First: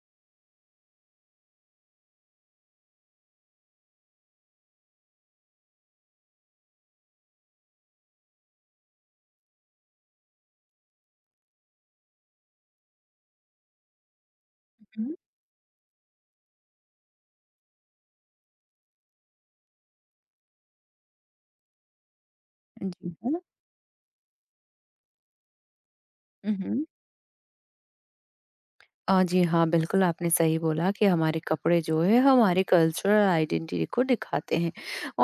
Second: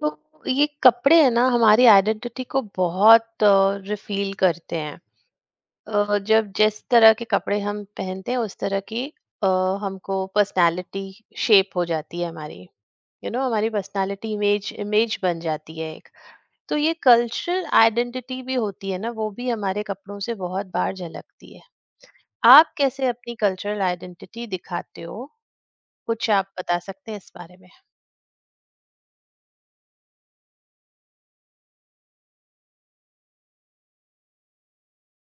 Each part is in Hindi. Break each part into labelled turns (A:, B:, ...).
A: तो ये कपड़े है ना, हमारी आइडेंटिटी को बहुत रिफील करते हैं. जब जिस तरह के कपड़े हम पहनते हैं उस तरह की अ, हमको पर्सनालिटी शेप हो जाती है हमारी. हमारी पर्सनालिटी इमेज
B: हुँ।
A: इमेज बन जाती है एक. तो ये कल्चरल आइडेंटिटी भी होती है ना, वो भी हमारे कपड़ों से बहुत बार झलकती है. आप कैसे
B: जी
A: अपनी
B: हाँ।
A: कल्चरल आइडेंटिटी दिखाते हो? कुछ आप बता
B: उहुँ।
A: सकते हैं इस बारे में?
B: जी हाँ, बिल्कुल आपने सही बोला कि हमारे कपड़े जो है हमारे कल्चरल आइडेंटिटी को दिखाते हैं।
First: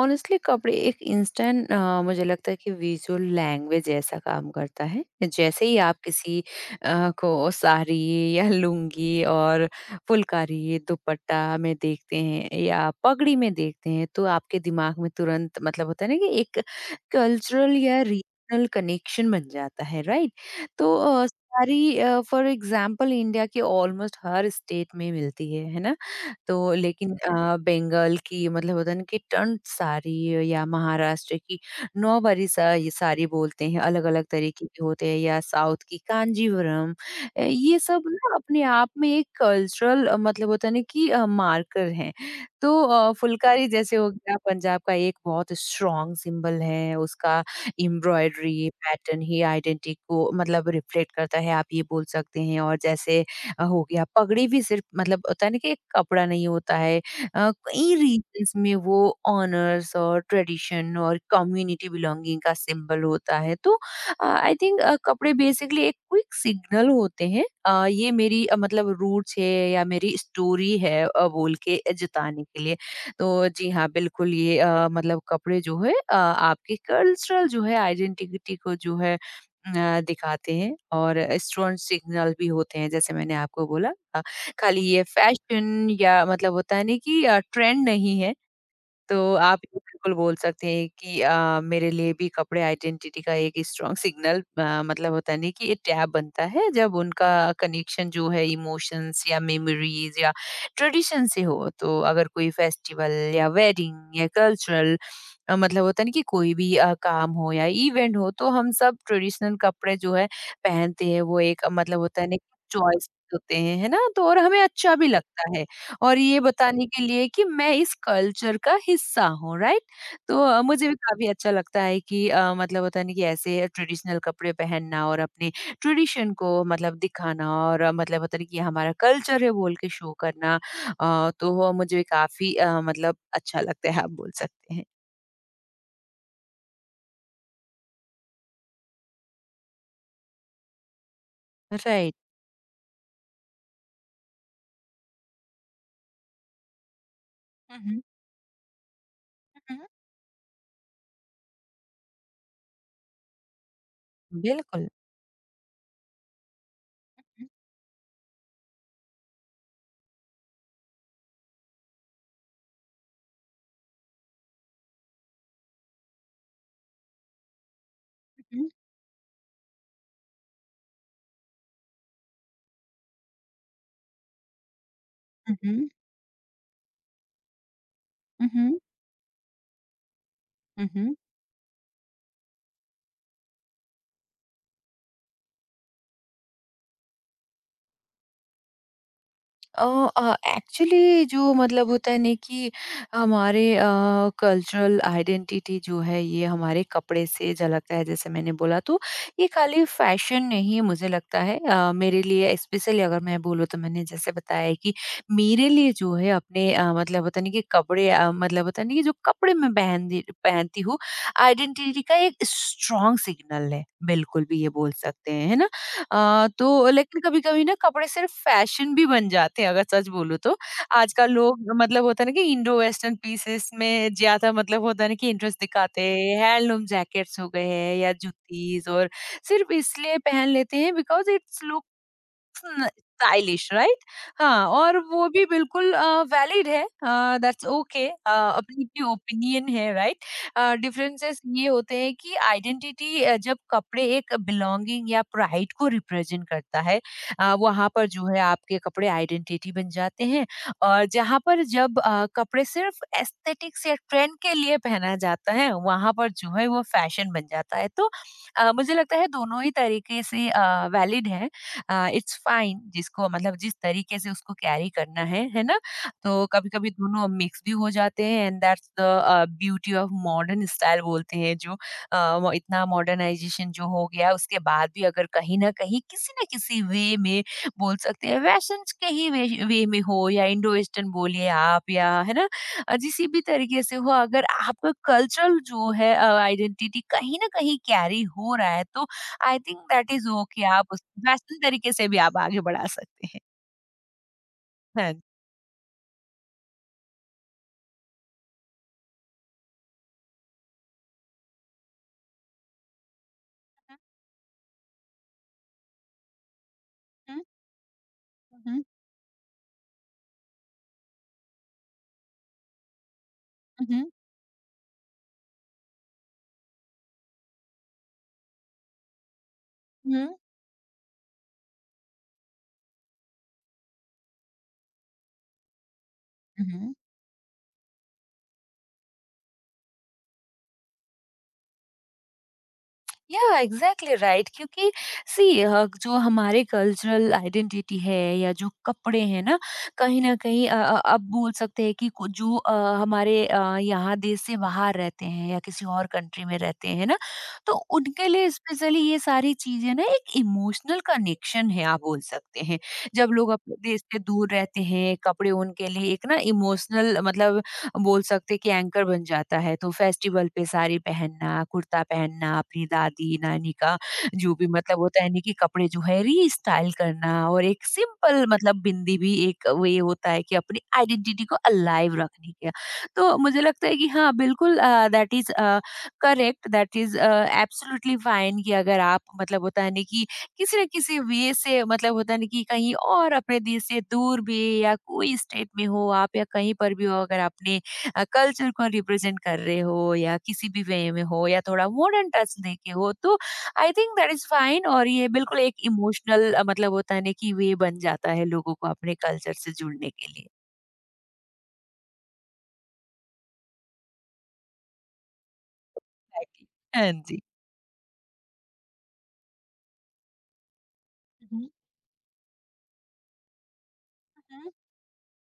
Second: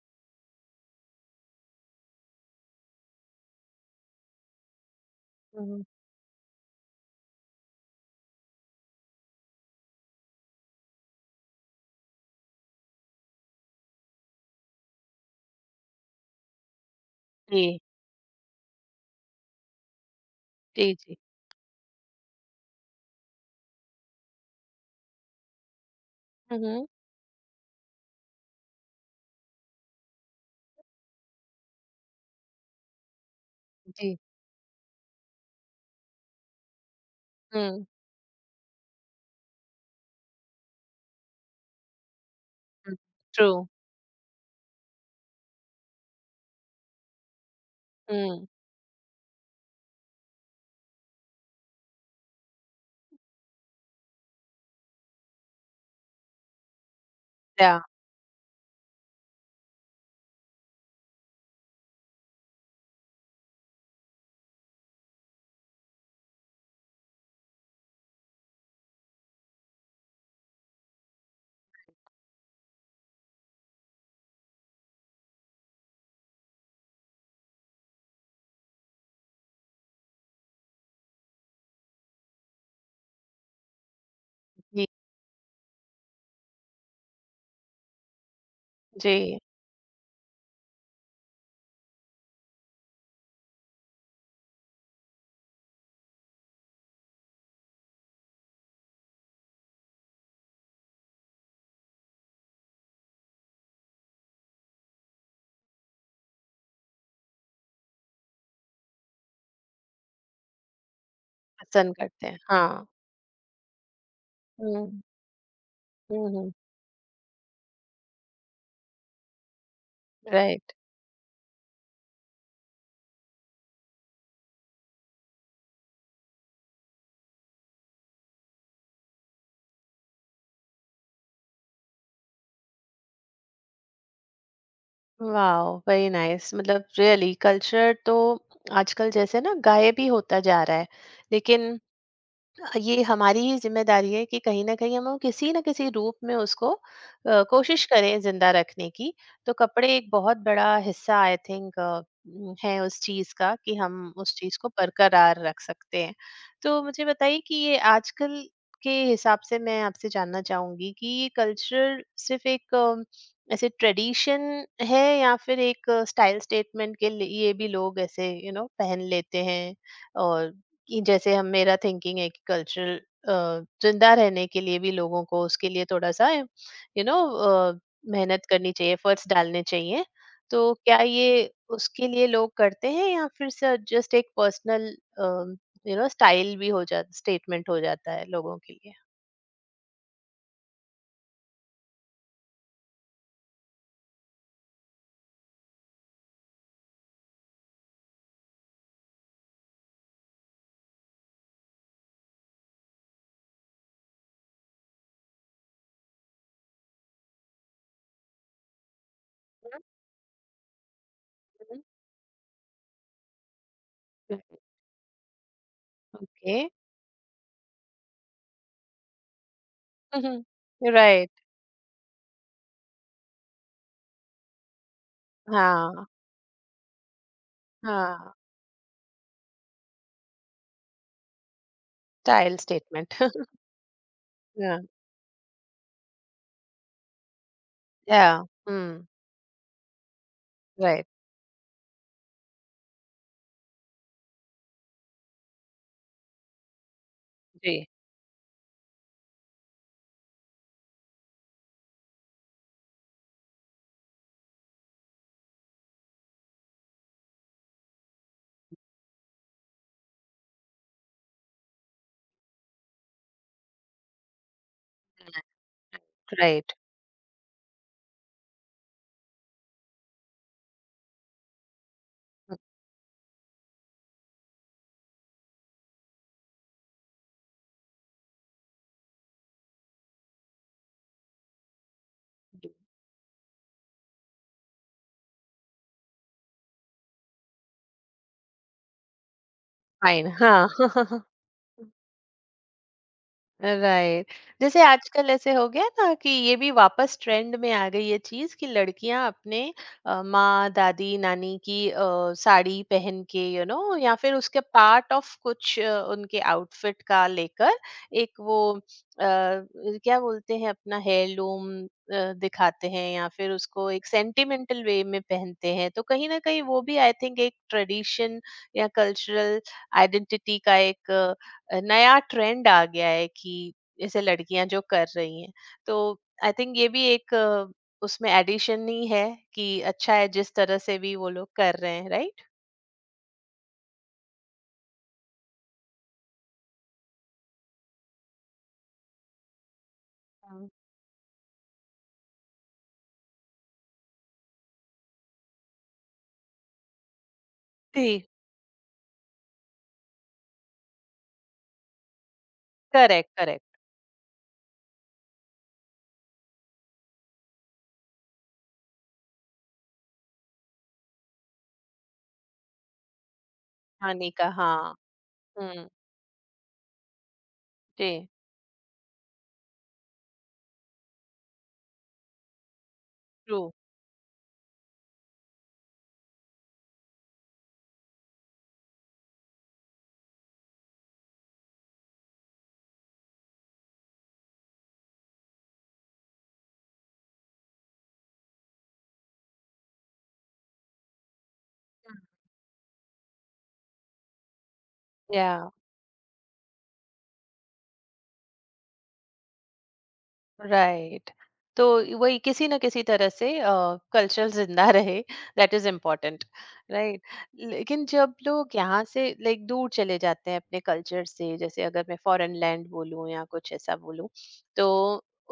B: ऑनेस्टली कपड़े एक इंस्टेंट मुझे लगता है कि विजुअल लैंग्वेज जैसा काम करता है। जैसे ही
A: हम्म,
B: आप किसी को साड़ी या लुंगी और फुलकारी, दुपट्टा में देखते हैं या पगड़ी में देखते हैं तो आपके दिमाग में तुरंत मतलब होता है ना कि एक कल्चरल
A: जी.
B: या रीजनल कनेक्शन बन जाता है, राइट?
A: जी
B: तो
A: जी.
B: सारी फॉर एग्जांपल इंडिया के ऑलमोस्ट हर स्टेट में मिलती है ना? तो
A: हम्म.
B: लेकिन बंगाल की मतलब होता है ना कि टन सारी या महाराष्ट्र की नौवारी सा ये सारी बोलते हैं,
A: जी.
B: अलग-अलग तरीके के होते हैं या साउथ की कांजीवरम ये
A: हम्म.
B: सब ना अपने आप में एक कल्चरल मतलब होता है ना कि मार्कर हैं। तो
A: हुँ, ट्रू.
B: फुलकारी जैसे हो गया पंजाब का एक बहुत स्ट्रॉन्ग सिंबल है, उसका
A: हुँ.
B: एम्ब्रॉयडरी पैटर्न ही आइडेंटिटी को मतलब रिफ्लेक्ट करता है, आप ये बोल सकते हैं। और जैसे हो गया पगड़ी भी सिर्फ मतलब होता है ना कि एक कपड़ा नहीं होता है,
A: या.
B: कई रीजन्स में वो ऑनर्स और ट्रेडिशन और कम्युनिटी बिलोंगिंग का सिंबल होता है। तो आई थिंक कपड़े बेसिकली एक क्विक सिग्नल होते हैं, ये मेरी मतलब रूट्स है या मेरी स्टोरी है, बोल के जताने के लिए। तो जी हाँ, बिल्कुल ये मतलब कपड़े जो है आपके कल्चरल जो है आइडेंटिटी को जो है दिखाते हैं, और स्ट्रॉन्ग सिग्नल भी होते हैं जैसे मैंने आपको बोला, खाली
A: जी,
B: ये फैशन या मतलब होता है ना कि ट्रेंड नहीं है। तो
A: जी,
B: आप ये बिल्कुल बोल सकते हैं कि मेरे लिए भी कपड़े आइडेंटिटी का एक स्ट्रॉन्ग सिग्नल मतलब होता नहीं कि ये टैब बनता है जब उनका कनेक्शन जो है इमोशंस या मेमोरीज या ट्रेडिशन से हो। तो अगर कोई फेस्टिवल या वेडिंग या कल्चरल मतलब होता नहीं कि कोई भी काम हो या इवेंट हो तो हम सब ट्रेडिशनल कपड़े जो है पहनते हैं, वो एक
A: पसंद
B: मतलब होता है
A: करते
B: ना
A: हैं, हाँ.
B: चॉइस होते हैं, है ना। तो और हमें अच्छा
A: हुँ.
B: भी लगता है, और
A: हुँ.
B: ये
A: हुँ.
B: बताने के लिए कि मैं इस कल्चर का हिस्सा हूँ, राइट? तो
A: राइट.
B: मुझे भी काफ़ी अच्छा लगता है कि मतलब होता है ना कि ऐसे ट्रेडिशनल कपड़े पहनना और अपने ट्रेडिशन को मतलब दिखाना, और मतलब होता है कि ये हमारा कल्चर है बोल के शो करना। तो वो मुझे काफ़ी मतलब अच्छा लगता है, आप बोल सकते हैं।
A: Wow, very nice. मतलब रियली कल्चर तो आजकल जैसे ना गायब ही होता जा रहा है, लेकिन
B: राइट।
A: ये हमारी ही जिम्मेदारी है कि कहीं न कहीं हम किसी न किसी रूप में उसको
B: हुँ,
A: कोशिश
B: हुँ,
A: करें ज़िंदा रखने की. तो
B: हुँ, हुँ।
A: कपड़े एक बहुत बड़ा हिस्सा आई थिंक है उस चीज़ का कि हम उस चीज़ को
B: बिल्कुल।
A: बरकरार रख सकते हैं. तो मुझे बताइए
B: हुँ,
A: कि ये आजकल के हिसाब से मैं आपसे जानना चाहूँगी कि ये कल्चर सिर्फ़ एक ऐसे ट्रेडिशन है या फिर एक स्टाइल स्टेटमेंट के लिए भी लोग ऐसे you you know
B: hmm,
A: know, पहन लेते हैं. और कि जैसे हम मेरा थिंकिंग है कि कल्चरल जिंदा रहने के लिए भी लोगों को उसके लिए
B: हुँ,
A: थोड़ा सा मेहनत
B: हुँ,
A: करनी
B: हुँ,
A: चाहिए, एफर्ट्स डालने चाहिए. तो
B: हुँ,
A: क्या
B: हुँ।
A: ये उसके लिए लोग करते हैं या फिर सर जस्ट एक पर्सनल स्टाइल भी हो जाता, स्टेटमेंट हो जाता है लोगों के लिए?
B: एक्चुअली जो मतलब होता है ना कि हमारे कल्चरल आइडेंटिटी जो है, ये हमारे कपड़े से झलकता है, जैसे मैंने बोला। तो ये खाली फैशन नहीं है, मुझे लगता है। मेरे लिए स्पेशली अगर मैं बोलूँ तो, मैंने जैसे बताया है कि मेरे लिए जो है अपने मतलब होता नहीं कि कपड़े मतलब होता नहीं कि जो कपड़े मैं पहनती पहनती हूँ आइडेंटिटी का एक स्ट्रॉन्ग सिग्नल है, बिल्कुल भी ये बोल सकते हैं, है ना।
A: ओके.
B: तो लेकिन कभी-कभी ना कपड़े सिर्फ फैशन भी बन जाते हैं, अगर सच बोलूँ तो।
A: राइट.
B: आजकल लोग मतलब होता है ना कि इंडो वेस्टर्न पीसेस में ज़्यादा मतलब होता है ना कि इंटरेस्ट दिखाते
A: हाँ,
B: हैं। हैंडलूम जैकेट्स हो गए हैं या
A: हाँ,
B: जूतीज़, और सिर्फ इसलिए पहन लेते हैं बिकॉज़ इट्स लुक
A: स्टाइल
B: स्न
A: स्टेटमेंट.
B: Stylish, right? हाँ, और वो भी बिल्कुल वैलिड है, दैट्स ओके,
A: या.
B: अपनी-अपनी
A: हम्म.
B: ओपिनियन है, राइट?
A: राइट.
B: डिफरेंसेस ये होते हैं कि आइडेंटिटी, जब कपड़े एक बिलॉन्गिंग या प्राइड को रिप्रेजेंट करता है,
A: जी.
B: वहाँ पर जो है आपके कपड़े आइडेंटिटी बन जाते हैं। और जहाँ पर जब कपड़े सिर्फ एस्थेटिक्स या ट्रेंड के लिए पहना जाता है, वहाँ पर जो है वो फैशन बन जाता है। तो मुझे लगता है दोनों ही तरीके से वैलिड है। इट्स फाइन, जिसको मतलब जिस तरीके से उसको कैरी करना है ना। तो कभी
A: राइट.
B: कभी दोनों मिक्स भी हो जाते हैं, and that's the beauty of modern style बोलते हैं जो। वो इतना मॉडर्नाइजेशन जो हो गया, उसके बाद भी अगर कहीं ना कहीं किसी ना किसी वे में बोल सकते हैं वैशन के ही वे में हो या इंडो वेस्टर्न बोलिए आप, या है ना। किसी भी तरीके से हो, अगर आपका कल्चरल जो है आइडेंटिटी कहीं ना कहीं कैरी हो रहा है, तो I think that is
A: fine,
B: okay,
A: हाँ.
B: आप उस वेस्टर्न तरीके से भी आप आगे बढ़ा सकते हैं।
A: राइट. जैसे
B: हाँ।
A: आजकल ऐसे हो गया ना कि ये भी वापस ट्रेंड में आ गई ये चीज कि लड़कियां अपने माँ दादी नानी की साड़ी पहन के या फिर उसके पार्ट ऑफ कुछ, उनके आउटफिट का
B: हुँ,
A: लेकर एक
B: हुँ,
A: वो,
B: हुँ,
A: क्या बोलते हैं, अपना हेयरलूम दिखाते हैं या फिर उसको
B: हुँ,
A: एक सेंटिमेंटल वे में पहनते हैं. तो कहीं ना कहीं वो भी आई थिंक एक ट्रेडिशन या कल्चरल
B: हुँ,
A: आइडेंटिटी का एक नया ट्रेंड आ गया है कि जैसे लड़कियां जो कर रही हैं. तो आई
B: हुँ,
A: थिंक ये
B: हुँ।
A: भी एक उसमें एडिशन ही है कि अच्छा है जिस तरह से भी वो लोग कर रहे हैं. राइट.
B: या एग्जैक्टली राइट, क्योंकि सी जो हमारे कल्चरल आइडेंटिटी है या जो कपड़े हैं ना, कहीं ना कहीं अब बोल सकते हैं कि जो हमारे यहाँ देश से बाहर रहते हैं या किसी और कंट्री में रहते हैं ना, तो
A: जी.
B: उनके लिए स्पेशली ये सारी चीजें ना एक इमोशनल कनेक्शन है, आप बोल सकते हैं। जब
A: करेक्ट,
B: लोग
A: करेक्ट.
B: अपने देश से दूर रहते हैं, कपड़े उनके लिए एक ना इमोशनल मतलब बोल सकते हैं कि एंकर बन जाता है। तो फेस्टिवल पे साड़ी पहनना, कुर्ता पहनना, अपनी दादी-नानी का
A: हानि का
B: जो भी
A: हाँ.
B: मतलब होता है ना कि कपड़े
A: हम्म.
B: जो है रीस्टाइल करना, और एक
A: जी.
B: सिंपल मतलब बिंदी भी एक वे होता है कि अपनी आइडेंटिटी को अलाइव रखने का। तो
A: ट्रू.
B: मुझे लगता है कि हाँ, बिल्कुल that is correct, that is absolutely fine, कि अगर आप मतलब होता है ना कि किसी न किसी वे से मतलब होता है ना कि कहीं और अपने देश से दूर भी या कोई स्टेट में हो आप या कहीं पर भी हो, अगर आपने कल्चर को रिप्रेजेंट कर रहे हो या किसी भी वे में हो या थोड़ा मॉडर्न टच दे के हो, तो I think that is fine. और ये
A: या.
B: बिल्कुल एक इमोशनल मतलब होता है ना कि वे बन जाता है लोगों को अपने कल्चर से जुड़ने के लिए।
A: राइट. तो वही किसी ना किसी तरह से कल्चर जिंदा रहे. That is important.
B: Exactly.
A: Right.
B: हाँ
A: लेकिन जब लोग यहाँ से लाइक दूर चले जाते हैं अपने कल्चर से, जैसे अगर मैं फॉरेन लैंड बोलूँ या कुछ ऐसा बोलूँ,
B: जी।
A: तो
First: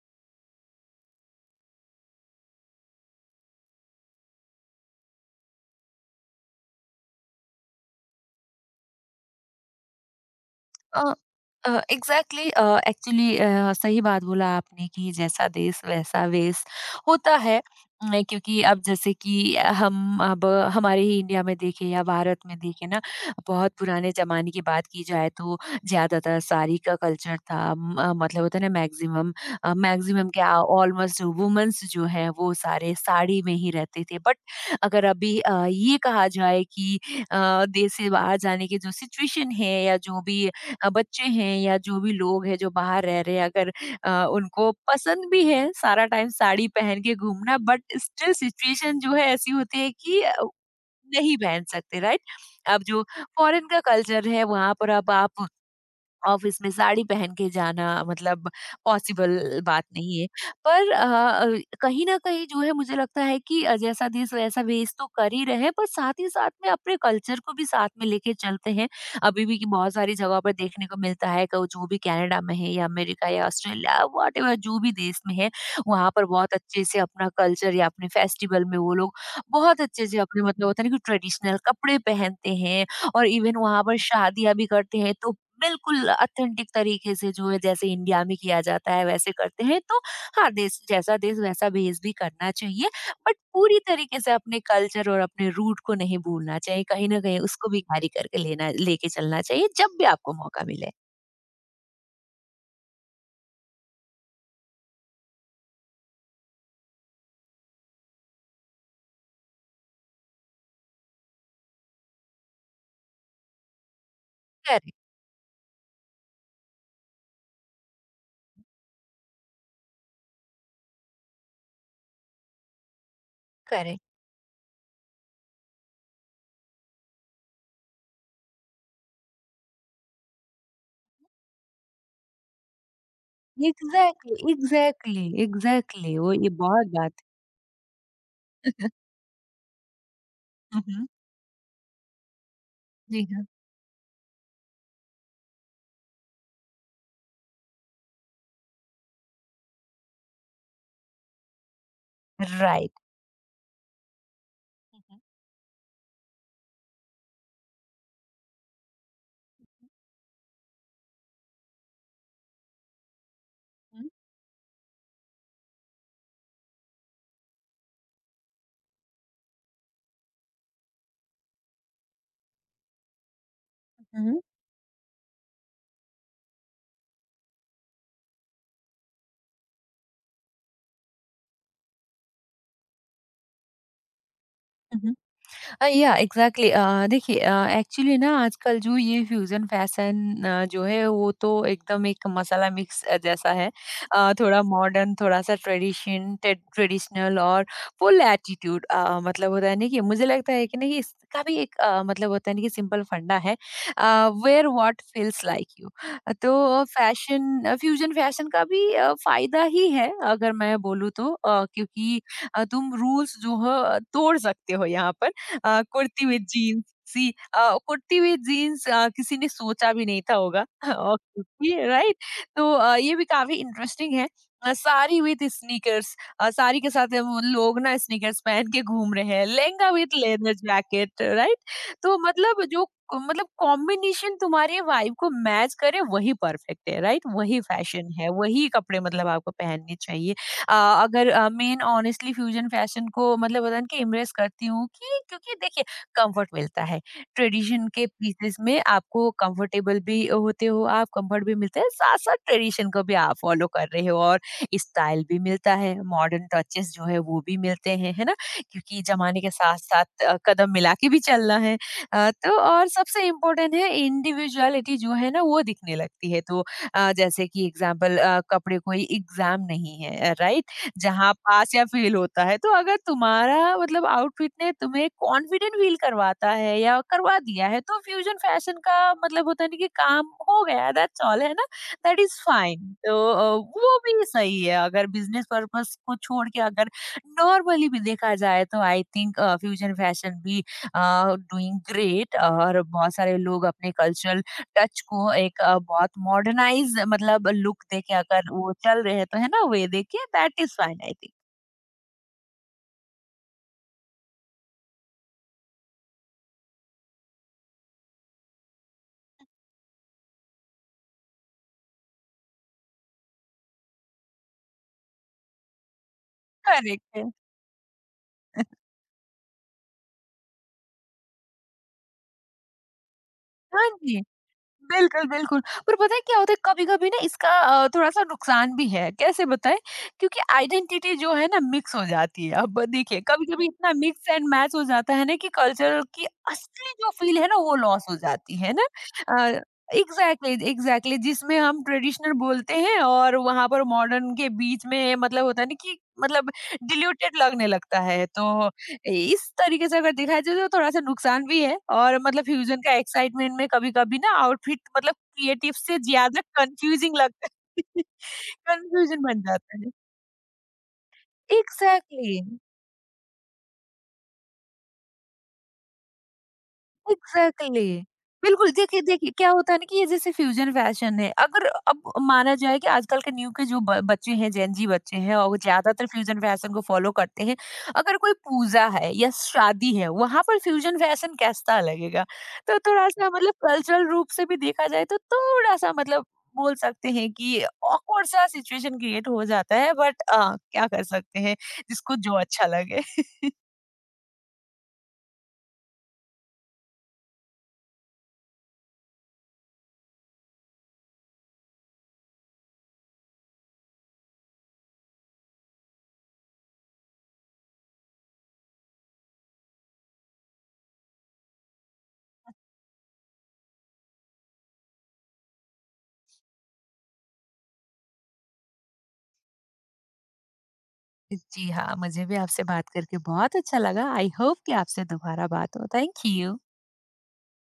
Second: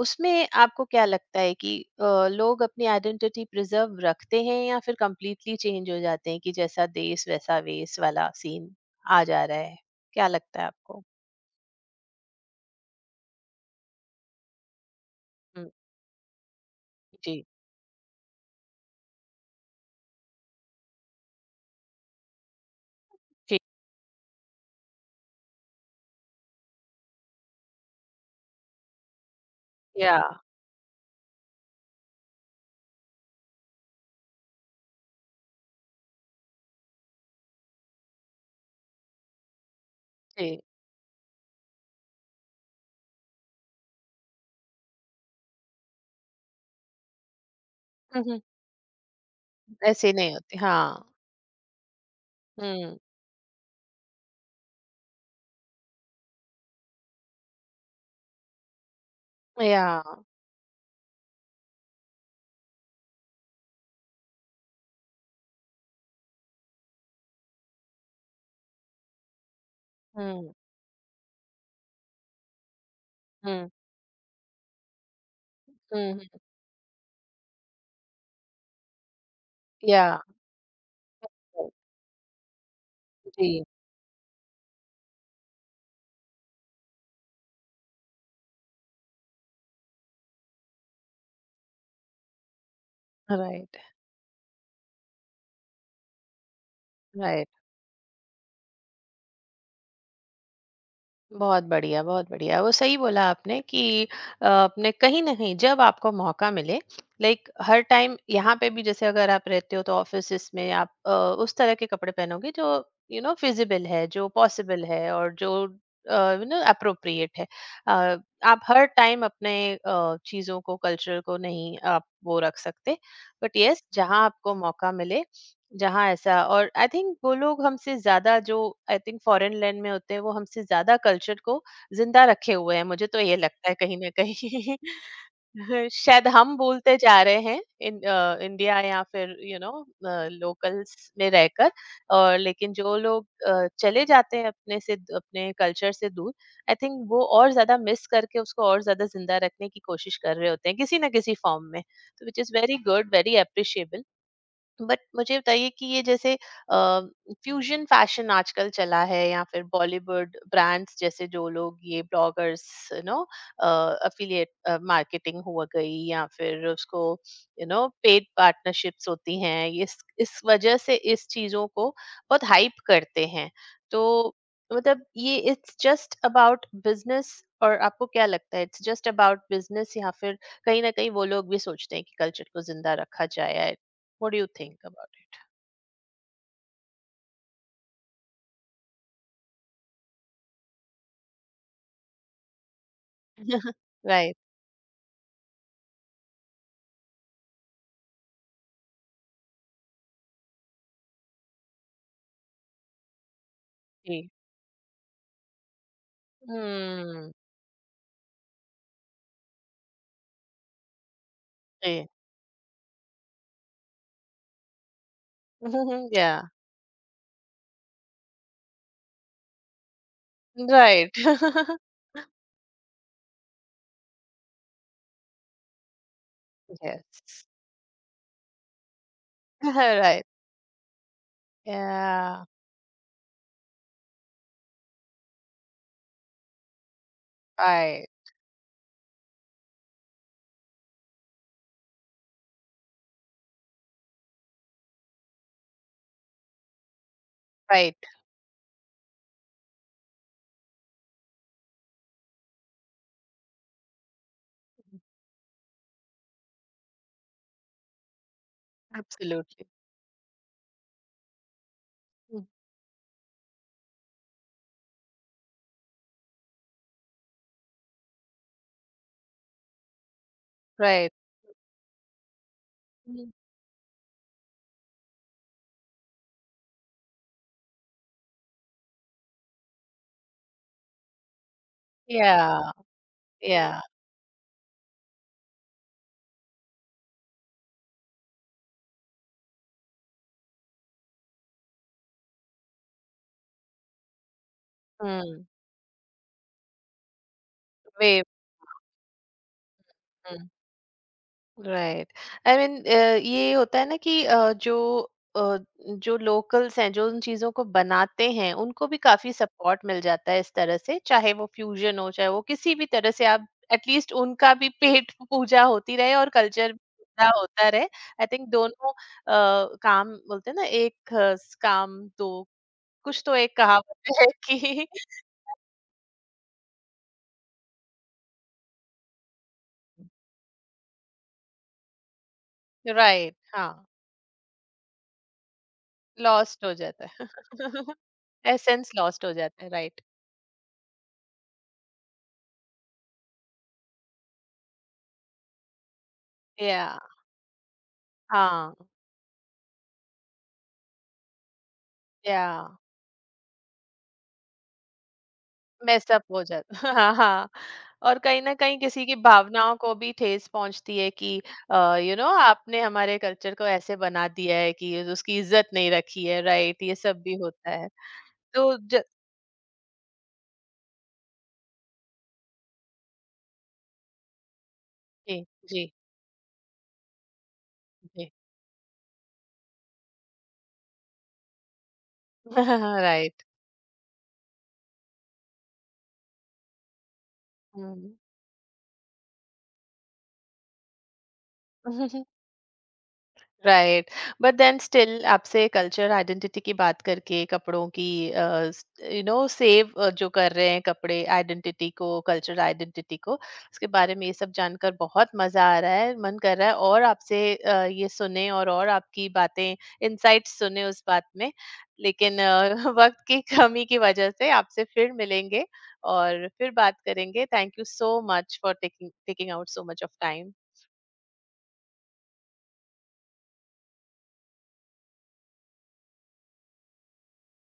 A: उसमें आपको क्या लगता है कि लोग अपनी आइडेंटिटी प्रिजर्व रखते हैं या फिर कंप्लीटली चेंज हो जाते हैं कि जैसा देश वैसा वेश वाला सीन आ जा रहा है? क्या लगता है
B: अ
A: आपको?
B: एग्ज़ैक्टली, एक्चुअली, सही बात बोला आपने कि जैसा
A: हम्म,
B: देश वैसा वेश होता
A: जी.
B: है। क्योंकि अब जैसे कि हम अब हमारे ही इंडिया में देखें या भारत में देखें ना,
A: जी.
B: बहुत पुराने ज़माने की बात की जाए तो ज़्यादातर साड़ी का कल्चर था। मतलब होता है ना मैक्सिमम, अ,
A: या.
B: मैक्सिमम क्या, ऑलमोस्ट वुमेन्स जो हैं वो सारे साड़ी में ही रहते थे। बट अगर अभी ये कहा जाए कि अ, देश से बाहर जाने की जो सिचुएशन है या जो भी बच्चे हैं या जो भी लोग हैं जो बाहर रह रहे हैं, अगर उनको पसंद भी है सारा टाइम साड़ी पहन के घूमना, बट स्टिल
A: जी.
B: सिचुएशन जो है ऐसी होती है
A: ऐसे
B: कि
A: नहीं होती. हाँ.
B: नहीं पहन सकते, राइट। अब
A: हुँ.
B: जो फॉरेन का कल्चर है वहां पर अब आप ऑफिस में साड़ी पहन के जाना मतलब पॉसिबल बात
A: या.
B: नहीं है। पर कहीं न कहीं जो है मुझे लगता है कि जैसा देश वैसा भेष तो कर ही रहे हैं, पर साथ ही साथ में अपने कल्चर को भी साथ में लेके चलते हैं। अभी भी कि बहुत सारी जगहों पर
A: हुँ.
B: देखने को मिलता है, क जो भी कनाडा में है या अमेरिका या
A: हुँ.
B: ऑस्ट्रेलिया व्हाटएवर जो भी देश में है, वहाँ
A: हुँ.
B: पर
A: हुँ.
B: बहुत अच्छे से अपना कल्चर या अपने फेस्टिवल में वो लोग बहुत
A: या.
B: अच्छे से अपने मतलब होता है ना कि ट्रेडिशनल कपड़े पहनते हैं। और इवन
A: जी,
B: वहाँ पर शादियाँ भी करते हैं, तो बिल्कुल ऑथेंटिक तरीके से जो है, जैसे इंडिया में किया जाता है वैसे करते हैं। तो हाँ, देश जैसा देश वैसा भेस भी करना चाहिए, बट
A: राइट,
B: पूरी तरीके से अपने कल्चर और अपने रूट को नहीं भूलना चाहिए, कहीं ना कहीं
A: राइट.
B: उसको भी कैरी करके लेना लेके चलना चाहिए जब भी आपको मौका मिले।
A: बहुत बढ़िया, बहुत बढ़िया. वो सही बोला आपने कि आपने कहीं न कहीं जब आपको मौका मिले. लाइक हर टाइम यहाँ पे भी जैसे अगर आप रहते हो तो ऑफ़िसेज़ में आप उस तरह के कपड़े पहनोगे जो फ़िज़िबल है, जो पॉसिबल
B: करेक्ट,
A: है और जो एप्रोप्रिएट है. अ, आप हर टाइम अपने चीज़ों को, कल्चर को नहीं आप वो रख सकते. But yes,
B: correct.
A: जहाँ आपको मौका मिले, जहाँ ऐसा. और आई थिंक वो लोग हमसे ज्यादा जो आई थिंक फॉरेन लैंड में होते हैं वो हमसे ज्यादा कल्चर को जिंदा रखे हुए हैं, मुझे तो ये लगता है कहीं ना
B: एग्जैक्टली,
A: कहीं.
B: एग्जैक्टली, एग्जैक्टली,
A: शायद
B: वो ये
A: हम
B: बहुत
A: बोलते
B: बात
A: जा रहे हैं इन इंडिया
B: है।
A: या फिर
B: हम्म,
A: लोकल्स में रहकर. और लेकिन जो
B: जी
A: लोग
B: हाँ।
A: चले जाते हैं अपने से अपने कल्चर से दूर, आई थिंक वो और ज्यादा मिस करके उसको और ज्यादा जिंदा रखने की कोशिश कर रहे होते हैं किसी ना किसी फॉर्म में. तो which is very
B: right.
A: Good, very appreciable. But
B: hmm.
A: मुझे बताइए कि ये जैसे फ्यूजन फैशन आजकल चला है या फिर बॉलीवुड ब्रांड्स जैसे जो लोग ये ब्लॉगर्स नो अफिलिएट मार्केटिंग हो गई या फिर उसको पेड पार्टनरशिप्स होती हैं, ये इस वजह से इस चीजों को बहुत हाइप करते हैं. तो
B: हम्म,
A: मतलब ये इट्स जस्ट अबाउट बिजनेस, और आपको क्या लगता है इट्स जस्ट अबाउट बिजनेस या फिर कहीं ना कहीं वो लोग भी सोचते हैं कि कल्चर को जिंदा रखा जाए? What do you think about
B: हम्म। या एग्जैक्टली, देखिए, एक्चुअली ना आजकल जो ये फ्यूजन फैशन जो है वो तो एकदम एक मसाला मिक्स जैसा
A: it?
B: है।
A: Right.
B: थोड़ा मॉडर्न, थोड़ा सा ट्रेडिशनल और फुल एटीट्यूड। मतलब होता है ना कि मुझे लगता है कि ना कि इसका भी एक मतलब होता है ना कि सिंपल फंडा है,
A: Tea.
B: Where what feels like you. तो
A: Mm.
B: फैशन फ्यूजन फैशन का भी फायदा ही है अगर मैं बोलूँ तो,
A: Tea.
B: क्योंकि तुम रूल्स जो है तोड़ सकते हो यहाँ पर। Kurti with
A: Yeah.
B: Jeans, kurti with jeans किसी ने सोचा भी नहीं था होगा
A: Right.
B: और क्योंकि, राइट। तो ये भी काफ़ी इंटरेस्टिंग है। साड़ी विद स्नीकर्स, साड़ी के साथ वो
A: Yes.
B: लोग ना स्नीकर्स पहन के घूम रहे हैं। Lehenga with
A: Right.
B: Leather jacket, right. तो
A: Yeah.
B: मतलब जो मतलब कॉम्बिनेशन तुम्हारे वाइब को मैच करे वही परफेक्ट है, राइट? वही
A: Right.
B: फैशन है, वही कपड़े मतलब आपको पहनने चाहिए। अ, अगर मेन ऑनेस्टली फ्यूजन फैशन को मतलब होता है ना कि इम्प्रेस करती हूँ कि, क्योंकि देखिए कंफर्ट मिलता है, ट्रेडिशन
A: Right.
B: के पीसेस में आपको कंफर्टेबल भी होते हो, आप कंफर्ट भी मिलते हैं, साथ साथ ट्रेडिशन को भी आप फॉलो कर रहे हो, और स्टाइल भी मिलता है, मॉडर्न टचेस जो है वो भी मिलते हैं है ना, क्योंकि जमाने के
A: Absolutely.
B: साथ साथ कदम मिला के भी चलना है।
A: Mm.
B: तो और सबसे इम्पोर्टेंट है इंडिविजुअलिटी जो है ना वो दिखने लगती है। तो जैसे कि एग्जाम्पल, कपड़े कोई एग्जाम नहीं है, राइट?
A: Right.
B: जहाँ पास या फेल होता है। तो अगर
A: Mm.
B: तुम्हारा मतलब आउटफिट ने तुम्हें कॉन्फिडेंट फील करवाता है या करवा दिया है, तो फ्यूजन फैशन का मतलब होता है ना कि काम हो गया, दैट्स ऑल, है ना? That is
A: Yeah.
B: फाइन। तो
A: Yeah.
B: वो भी सही है, अगर बिज़नेस पर्पज़ को छोड़ के अगर नॉर्मली भी देखा जाए तो आई थिंक फ्यूजन फैशन भी अ, डूइंग ग्रेट, और बहुत सारे लोग अपने कल्चरल टच को
A: Mm.
B: एक बहुत मॉडर्नाइज़ मतलब लुक देके
A: Way.
B: अगर वो चल रहे हैं तो, है ना, वे देखिए
A: Mm.
B: That is fine I think.
A: Right. I mean ये होता है ना कि जो लोकल्स हैं जो उन चीजों को बनाते हैं उनको भी काफी सपोर्ट मिल जाता है इस तरह से, चाहे वो फ्यूजन हो, चाहे वो किसी भी तरह से आप एटलीस्ट उनका भी पेट पूजा होती रहे और कल्चर
B: करेक्ट है।
A: पूरा होता रहे. आई थिंक दोनों काम. बोलते हैं ना एक काम दो कुछ तो एक
B: हाँ
A: कहावत
B: जी।
A: है कि.
B: बिल्कुल, बिल्कुल। पर पता है क्या होता है, कभी-कभी ना इसका थोड़ा-सा नुकसान भी है। कैसे बताएँ? क्योंकि आइडेंटिटी जो है ना मिक्स हो जाती है। अब देखिए
A: राइट.
B: कभी-कभी
A: हाँ,
B: इतना मिक्स एंड मैच हो जाता है ना कि कल्चर की
A: लॉस्ट हो
B: असली
A: जाता
B: जो
A: है.
B: फ़ील है ना वो लॉस हो जाती है ना।
A: एसेंस लॉस्ट हो
B: अ,
A: जाता है. राइट.
B: एग्ज़ैक्टली, एग्ज़ैक्टली, जिसमें हम ट्रेडिशनल बोलते हैं और वहाँ पर मॉडर्न के बीच में मतलब होता है ना कि मतलब
A: या.
B: डिल्यूटेड लगने लगता है। तो
A: हाँ.
B: इस तरीके से अगर देखा जाए तो थोड़ा-सा नुकसान भी है, और मतलब
A: या
B: फ्यूज़न का एक्साइटमेंट में कभी-कभी ना आउटफिट मतलब क्रिएटिव से
A: मेस अप
B: ज़्यादा
A: हो जाता. हाँ,
B: कन्फ्यूज़िंग लगता
A: हाँ.
B: है।
A: और कहीं ना कहीं किसी की
B: कन्फ्यूज़न बन
A: भावनाओं
B: जाता है।
A: को भी ठेस पहुंचती है कि
B: एग्ज़ैक्टली।
A: आपने हमारे कल्चर को ऐसे बना दिया है कि उसकी इज्जत नहीं रखी है. राइट, ये सब भी
B: एग्जैक्टली
A: होता है.
B: exactly. बिल्कुल,
A: तो
B: देखिए देखिए क्या होता है ना कि ये जैसे फ्यूजन फैशन है, अगर अब माना जाए कि आजकल के न्यू के जो बच्चे हैं, जेनजी बच्चे हैं
A: जी.
B: और वो
A: जी.
B: ज्यादातर फ्यूजन फैशन को फॉलो करते हैं। अगर
A: जी.
B: कोई पूजा है या शादी है, वहां पर फ्यूजन फैशन कैसा लगेगा? तो थोड़ा सा
A: राइट.
B: मतलब कल्चरल रूप से भी देखा जाए तो थोड़ा सा मतलब बोल सकते हैं कि
A: हम्म.
B: ऑकवर्ड सा सिचुएशन क्रिएट हो जाता है, बट क्या कर सकते हैं, जिसको जो अच्छा लगे।
A: राइट. बट देन स्टिल आपसे कल्चर आइडेंटिटी की बात करके कपड़ों की सेव जो कर रहे हैं कपड़े आइडेंटिटी को, कल्चर आइडेंटिटी को, उसके बारे में ये सब जानकर बहुत मजा आ रहा है. मन कर रहा है और आपसे ये सुने, और आपकी बातें, इनसाइट्स सुने उस बात में. लेकिन वक्त की कमी की वजह से आपसे फिर मिलेंगे और फिर बात करेंगे. Thank you so much for taking taking out so much of time.
B: जी हाँ, मुझे भी आपसे बात करके बहुत अच्छा लगा। आई होप कि आपसे दोबारा बात हो। Thank you.